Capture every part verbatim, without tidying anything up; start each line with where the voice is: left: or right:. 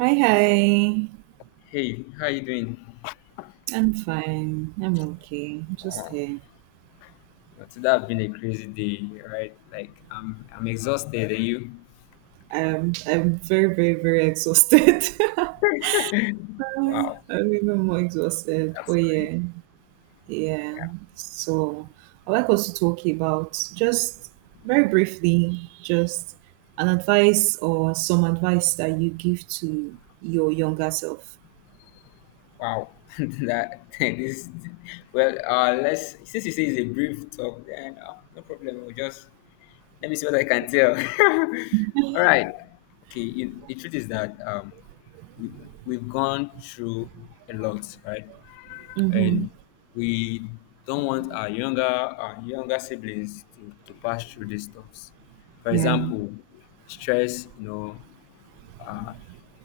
right: Hi, hi.
left: Hey, how you doing?
right: I'm fine. I'm okay. I'm just
left: Wow,
right: here.
left: well, today has been a crazy day, right? Like I'm I'm exhausted, and you?
right: I'm I'm very, very, very exhausted.
left: Wow,
right: I'm even more exhausted. But
left: that's nice.
right: yeah, yeah.
left: Yeah,
right: So I'd like us to talk about just very briefly, just an advice or some advice that you give to your younger self.
left: wow. that this well, uh, Let's, since you say it's a brief talk, then uh, no problem. We'll just Let me see what I can tell. All right. Okay. You, the truth is that um, we we've gone through a lot, right?
right: Mm-hmm.
left: And we don't want our younger our younger siblings to, to pass through these stuffs. For
right: Yeah.
left: example, stress, you know, uh,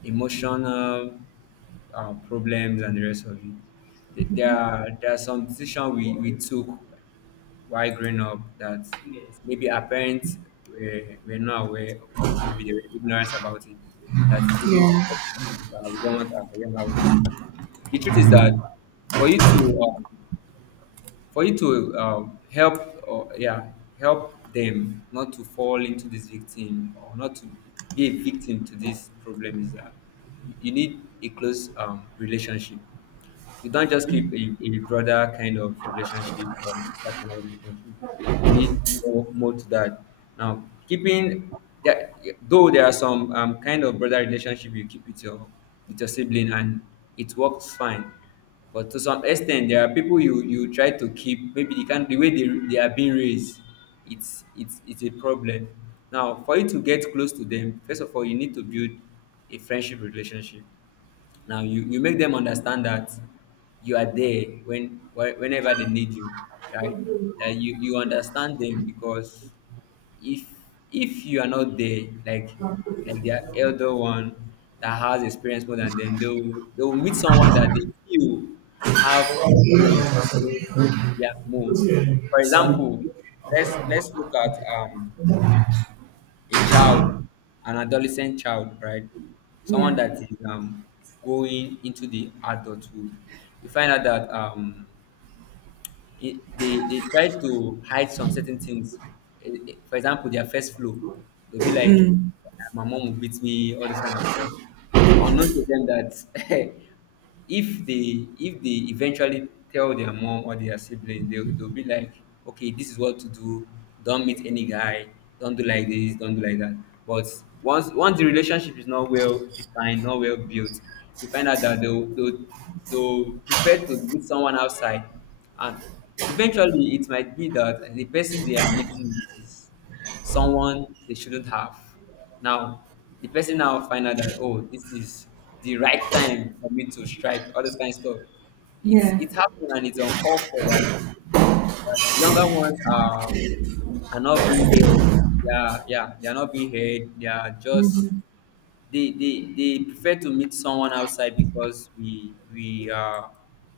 left: emotional uh, problems and the rest of it. Th- There are, there are some decisions we, we took while growing up that, yes, maybe our parents were, were not aware, or maybe they were ignorant about it, that is really
right: Yeah.
left: affecting us, that we don't want our younger ones to. The truth is that for you to um, for you to um, help, or yeah help them not to fall into this victim, or not to be a victim to this problem, is that you you need a close um, relationship. You can't just keep a, a brother kind of relationship or sister kind of relationship. You need more, more to that. Now, keeping that, though there are some um, kind of brother relationship you keep with your with your sibling and it works fine. But to some extent, there are people you you try to keep. Maybe they can, the way they, they are being raised, it's it's it's a problem. Now, for you to get close to them, first of all, you need to build a friendship relationship. Now you, you make them understand that you are there when whe- whenever they need you, right? That you, you understand them, because if if you are not there, like like their elder one that has experience more than them, they will, they will meet someone that they feel have experience more, yeah, more. For
right: Sunny.
left: example, let's let's look at um a child, an adolescent child, right? Someone
right: Yeah.
left: that is um, going into the adulthood, you find out that um, it, they they try to hide some certain things. Eh, eh, For example, their first flow, they'll be like,
right: Mm.
left: "Ah, my mom will beat me," all this kind of stuff. Unknown to them that if they if they eventually tell their mom or their sibling, they'll, they'll be like, "Okay, this is what to do. Don't meet any guy. Don't do like this. Don't do like that." But once once the relationship is not well defined, not well built, you find out that they'll they'll, they'll prefer to meet someone outside, and eventually it might be that the person they are meeting is someone they shouldn't have. Now the person now find out that, oh, this is the right time for me to strike, all this kind of stuff. It's,
right: Yeah.
left: it happened, and it's uncalled for, that younger ones are are not being heard. Yeah, yeah, they are not being heard. They are just
right: Mm-hmm.
left: they they, they prefer to meet someone outside, because we we are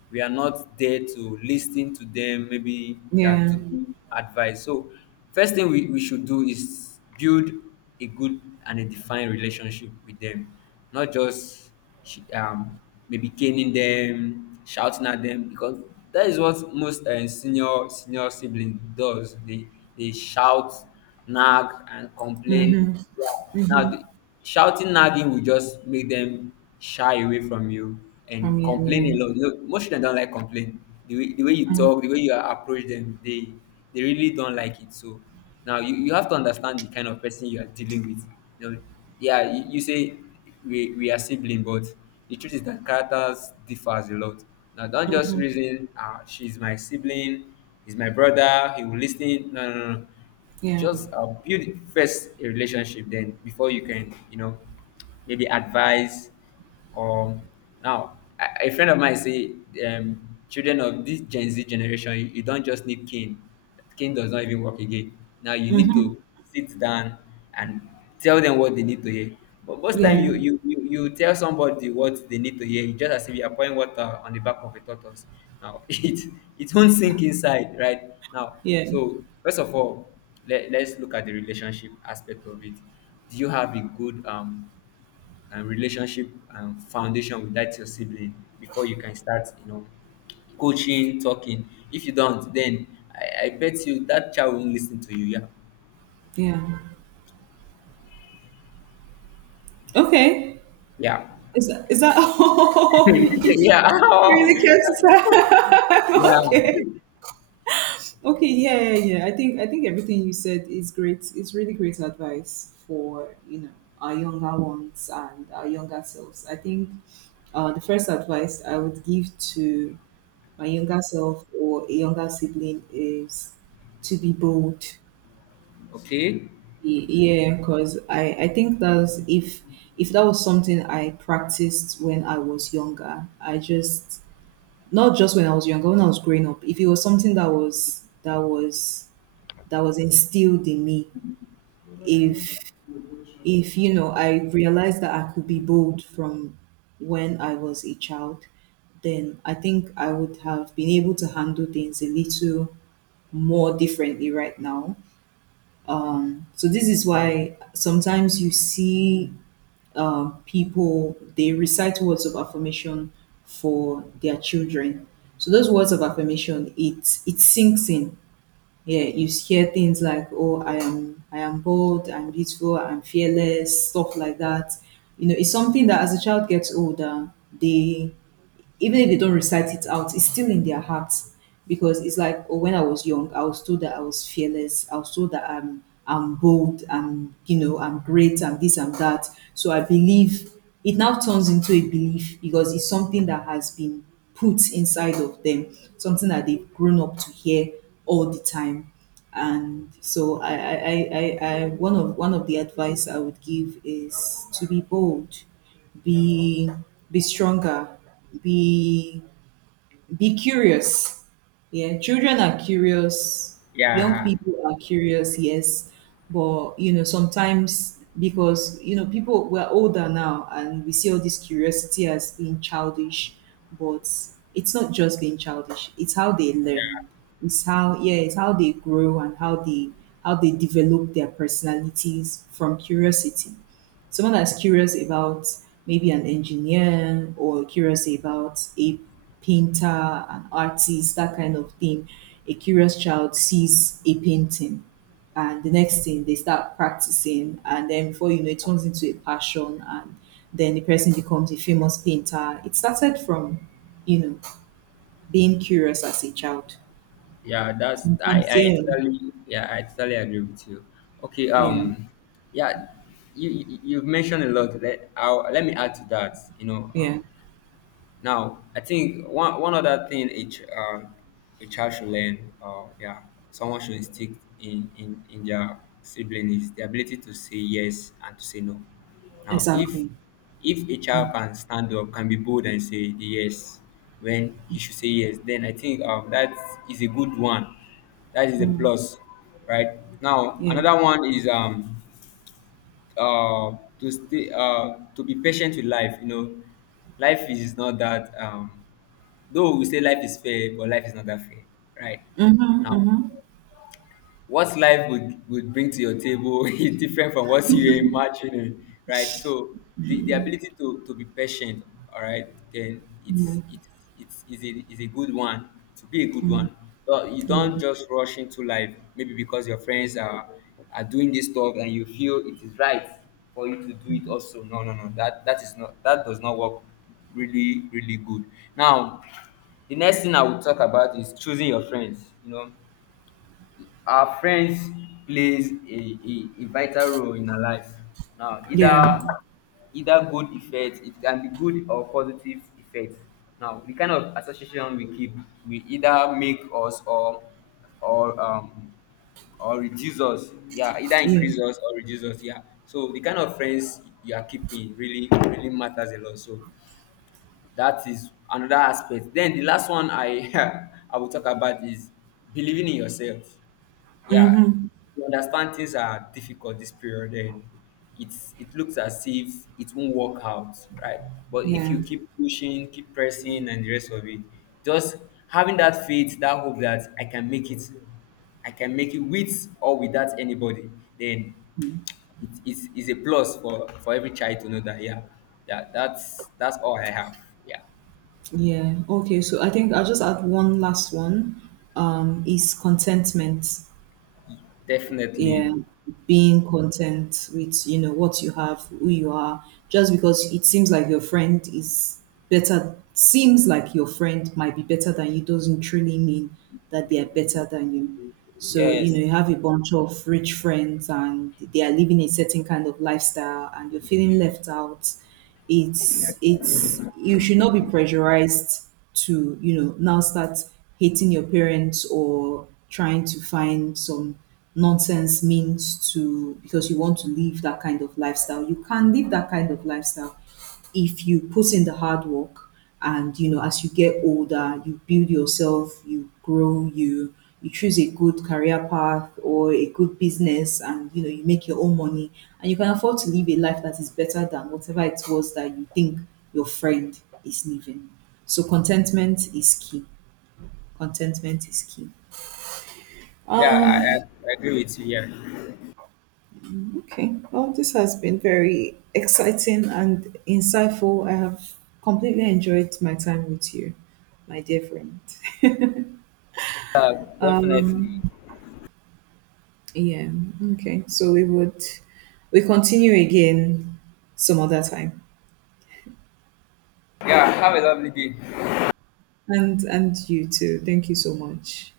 left: we are not there to listen to them, maybe uh,
right: Yeah.
left: to give advice. So first thing we, we should do is build a good and a defined relationship with them, not just she um, maybe caning them, shouting at them, because that is what most uh, senior senior sibling does. They they shout, nag, and complain.
right: Mm-hmm.
left: Yeah.
right: Mm-hmm.
left: Now, the, shouting, nagging will just make them shy away from you
right: From
left: and
right: you,
left: complain a lot. You know, most children don't like complain. The way, the way you
right: yeah. Mm,
left: talk, the way you approach them, they they really don't like it. So now you, you have to understand the kind of person you are dealing with. You know, yeah, you, you say we we are sibling, but the truth is that characters differs a lot. Now, don't just
right: mhm.
left: reason, ah, she's my sibling, he's my brother, he will listen. No, no, no, no.
right: Yeah.
left: Just uh, build first a relationship, then before you can, you know, maybe advice. Or now a a friend of mine say, um children of this gen z generation, you, you don't just need cane. Cane does not even work again. Now you need
right: Hmm.
left: to sit down and tell them what they need to hear. But most time
right: Yeah.
left: you you you, you tell somebody what they need to hear, it's just as if you are pouring water on the back of a tortoise. Now, it it won't sink inside right now.
right: Yeah.
left: So first of all, let, let's look at the relationship aspect of it. Do you have a good um and relationship and foundation with that your sibling, before you can start, you know, coaching, talking? If you don't, then i, I bet you, that child won't listen to you. Yeah.
right: Yeah. Okay.
left: Yeah.
right: Is that, is that all? You really
left: Yeah.
right: care
left: Yeah.
right: to okay. Okay. Yeah. Yeah. Yeah. I think I think everything you said is great. It's really great advice for you know our younger ones and our younger selves. I think uh, the first advice I would give to my younger self or a younger sibling is to be bold.
left: Okay.
right: Yeah, because I, I think that's if if that was something I practiced when I was younger, I just not just when I was younger, when I was growing up, if it was something that was that was that was instilled in me, if if you know, I realized that I could be bold from when I was a child, then I think I would have been able to handle things a little more differently right now. Um, so this is why sometimes you see um, people they recite words of affirmation for their children. So those words of affirmation, it it sinks in. Yeah, you hear things like, "Oh, I am I am bold, I'm beautiful, I'm fearless," stuff like that. You know, it's something that as a child gets older, they even if they don't recite it out, it's still in their hearts because it's like oh, when I was young, I was told that I was fearless. I was told that I'm I'm bold. I'm you know I'm great. I'm this. I'm that. So I believe it now turns into a belief because it's something that has been put inside of them, something that they've grown up to hear all the time. And so I I I, I, I one of one of the advice I would give is to be bold, be be stronger, be be curious. Yeah, children are curious, young
left: Yeah.
right: people are curious, yes, but you know, sometimes because you know, people we're older now and we see all this curiosity as being childish, but it's not just being childish, it's how they
left: Yeah.
right: learn. It's how yeah, it's how they grow and how they how they develop their personalities from curiosity. Someone that's curious about maybe an engineer or curious about a painter, an artist, that kind of thing. A curious child sees a painting and the next thing they start practicing and then before you know it turns into a passion and then the person becomes a famous painter. It started from, you know, being curious as a child.
left: Yeah. That's i
right: Sometimes,
left: i
right: yeah,
left: totally, yeah, I totally agree with you. Okay.
right: yeah,
left: um yeah you- you- you've mentioned a lot. Let I'll, let me add to that, you know. um,
right: yeah,
left: Now, I think one one other thing a ch- uh, a child should learn, or, yeah, someone should instill in in in their sibling is the ability to say yes and to say no. Now, if
right: exactly.
left: if a child
right: Mm,
left: can stand up, can be bold and say the yes when he should say yes, then I think um, that is a good one. That is a
right: mm,
left: plus, right? Now,
right: yeah.
left: another one is um uh, to stay, uh, to be patient with life. You know, life is not that um, though we say life is fair, but life is not that fair, right?
right: Mm-hmm,
left: Now,
right: mm-hmm.
left: what life would, would bring to your table is different from what you're imagining, right? So the, the ability to, to be patient, all right, then it's it's it's is a is a good one, to be a good one. So you don't just rush into life, maybe because your friends are are doing this stuff and you feel it is right for you to do it also. No, no, no. That that is not, that does not work really, really good. Now, the next thing I will talk about is choosing your friends. You know, our friends plays a, a, a vital role in our lives. Now,
right: Yeah,
left: either either good effect, it can be good or positive effect. Now, the kind of association we keep will either make us or or um or reduce us. Yeah, either
right: yeah.
left: increase us or reduce us. Yeah. So the kind of friends you are keeping really really matters a lot. So that is another aspect. Then the last one I I will talk about is believing in yourself. Yeah,
right: Mm-hmm.
left: you understand things are difficult this period, and it's it looks as if it won't work out, right? But if you
right: Yeah.
left: keep pushing, keep pressing, and the rest of it, just having that faith, that hope that I can make it, I can make it with or without anybody, then
right: Mm.
left: it is is a plus for for every child to know that, yeah, yeah, that's that's all I have. Yeah,
right: Yeah. Okay. So I think I'll just add one last one. Um, is contentment.
left: definitely.
right: Yeah. Being content with, you know, what you have, who you are, just because it seems like your friend is better, seems like your friend might be better than you doesn't truly mean that they are better than you. So, you
left: Yes.
right: know, you have a bunch of rich friends and they are living a certain kind of lifestyle and you're feeling left out. It's it's you should not be pressurized to, you know, now start hating your parents or trying to find some nonsense means to because you want to live that kind of lifestyle. You can live that kind of lifestyle if you put in the hard work and you know as you get older you build yourself you grow you you choose a good career path or a good business and you know you make your own money and you can afford to live a life that is better than whatever it was that you think your friend is living. So contentment is key, contentment is key.
left: Yeah, I,
right: um
left: I I agree with you. Yeah.
right: Okay. Well, this has been very exciting and insightful. I have completely enjoyed my time with you, my dear friend.
left: Yeah, definitely.
right: Yeah. Okay. So we would we continue again some other time.
left: Yeah, have a lovely day.
right: And and you too. Thank you so much.